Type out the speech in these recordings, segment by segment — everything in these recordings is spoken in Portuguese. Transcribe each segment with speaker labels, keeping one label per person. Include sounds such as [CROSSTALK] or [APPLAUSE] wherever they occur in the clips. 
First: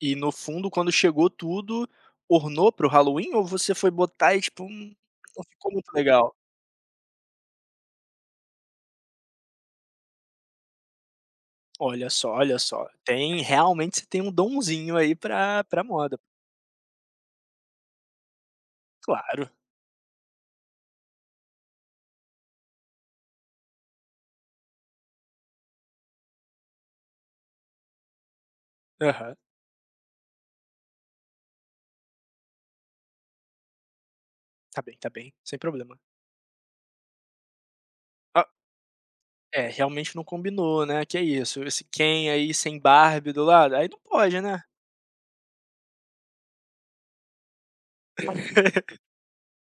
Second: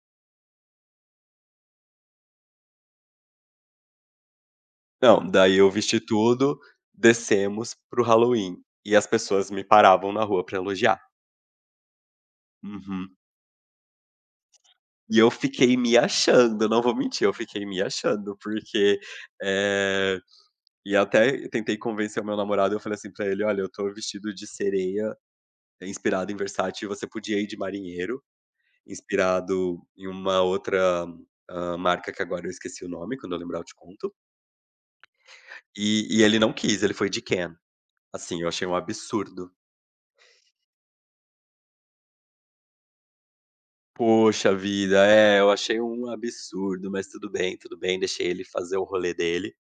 Speaker 1: E no fundo quando chegou tudo, ornou para o Halloween, ou você foi botar e tipo, hum,
Speaker 2: Não,
Speaker 1: não
Speaker 2: daí eu
Speaker 1: ficou muito
Speaker 2: vesti
Speaker 1: legal?
Speaker 2: tudo, descemos para o Halloween, e as pessoas me paravam na rua para elogiar.
Speaker 1: Olha só, olha só,
Speaker 2: Uhum.
Speaker 1: tem realmente você tem um domzinho aí
Speaker 2: E eu
Speaker 1: pra
Speaker 2: fiquei
Speaker 1: pra
Speaker 2: me
Speaker 1: moda.
Speaker 2: achando, eu não vou mentir, eu fiquei me achando porque,
Speaker 1: Claro.
Speaker 2: eh e até tentei convencer o meu namorado, eu falei assim pra ele: "Olha, eu estou vestido de sereia, inspirado em Versace e você podia ir de marinheiro,
Speaker 1: Aham.
Speaker 2: inspirado em uma outra, hã, marca que agora eu esqueci o nome, quando eu lembrar eu te conto.
Speaker 1: Tá bem, tá bem, sem problema.
Speaker 2: E e ele não quis, ele foi de Ken. Assim,
Speaker 1: Oh
Speaker 2: achei um absurdo.
Speaker 1: É, realmente não combinou, né. Que isso? Esse Ken aí sem Barbie do lado, aí não pode,
Speaker 2: Poxa
Speaker 1: né.
Speaker 2: vida. É, eu achei um absurdo, mas tudo bem, tudo bem deixei ele fazer o
Speaker 1: [LAUGHS]
Speaker 2: rolê dele.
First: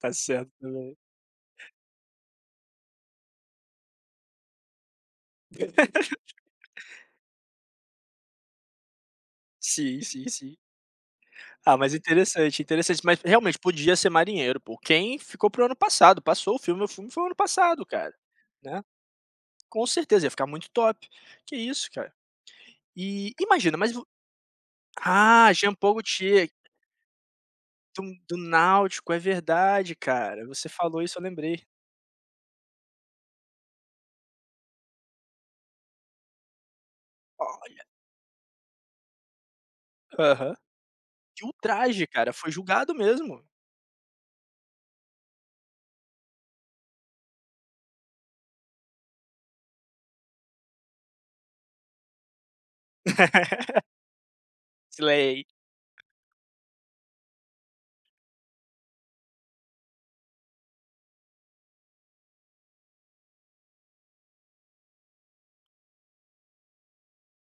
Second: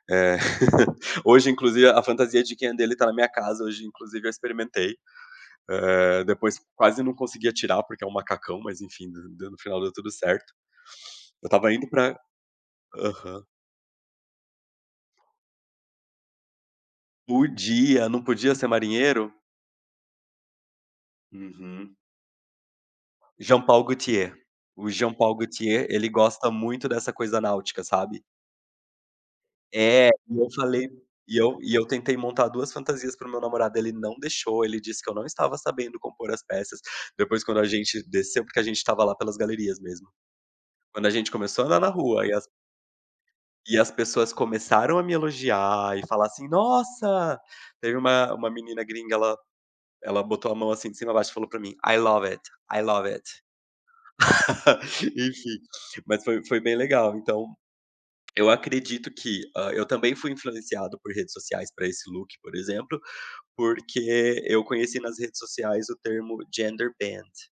Speaker 1: Tá
Speaker 2: Eh,
Speaker 1: certo também.
Speaker 2: [CHUCKLES] hoje, inclusive, a fantasia de Ken dele está na minha casa. Hoje, inclusive, eu experimentei. Eh, depois
Speaker 1: [LAUGHS]
Speaker 2: quase não conseguia tirar, porque é um macacão, mas enfim, do do no final deu
Speaker 1: Sim,
Speaker 2: tudo
Speaker 1: sim,
Speaker 2: certo.
Speaker 1: sim.
Speaker 2: Eu estava
Speaker 1: Ah,
Speaker 2: indo
Speaker 1: mas
Speaker 2: pra
Speaker 1: interessante, interessante, mas
Speaker 2: aham.
Speaker 1: realmente podia ser marinheiro pô, o Ken ficou para o ano passado, passou o filme, o filme foi o ano passado,
Speaker 2: Podia,
Speaker 1: cara,
Speaker 2: não podia ser
Speaker 1: né.
Speaker 2: marinheiro?
Speaker 1: Com certeza ia ficar muito top, que isso
Speaker 2: Uhum.
Speaker 1: cara. E imagina
Speaker 2: Jean-Paul
Speaker 1: mas, o
Speaker 2: Gaultier, o Jean-Paul
Speaker 1: ah,
Speaker 2: Gaultier
Speaker 1: Jean-Paul
Speaker 2: ele gosta
Speaker 1: Gaultier.
Speaker 2: muito dessa coisa náutica,
Speaker 1: Do
Speaker 2: sabe?
Speaker 1: do náutico. É verdade,
Speaker 2: É, e
Speaker 1: cara,
Speaker 2: eu
Speaker 1: você
Speaker 2: falei
Speaker 1: falou isso, eu
Speaker 2: e eu
Speaker 1: lembrei.
Speaker 2: e eu tentei montar 2 fantasias para o meu namorado, ele não deixou, ele disse que eu não estava sabendo compor as peças. Depois quando a
Speaker 1: Olha.
Speaker 2: gente desceu porque a gente estava lá pelas galerias mesmo.
Speaker 1: Aham.
Speaker 2: Quando a gente
Speaker 1: Que
Speaker 2: começou a andar na
Speaker 1: ultraje
Speaker 2: rua e
Speaker 1: cara,
Speaker 2: as
Speaker 1: foi julgado mesmo.
Speaker 2: e as pessoas começaram a me elogiar e falar assim: "Nossa" Teve uma uma menina gringa, ela ela botou a mão assim de cima a baixo e falou para mim: "I love it, I love it.
Speaker 1: [LAUGHS]
Speaker 2: [LAUGHS]
Speaker 1: Slay.
Speaker 2: Enfim, mas foi foi bem legal. Então, eu acredito que, hã, eu também fui influenciado por redes sociais para esse look, por exemplo, porque eu conheci nas redes sociais o termo Genderbend.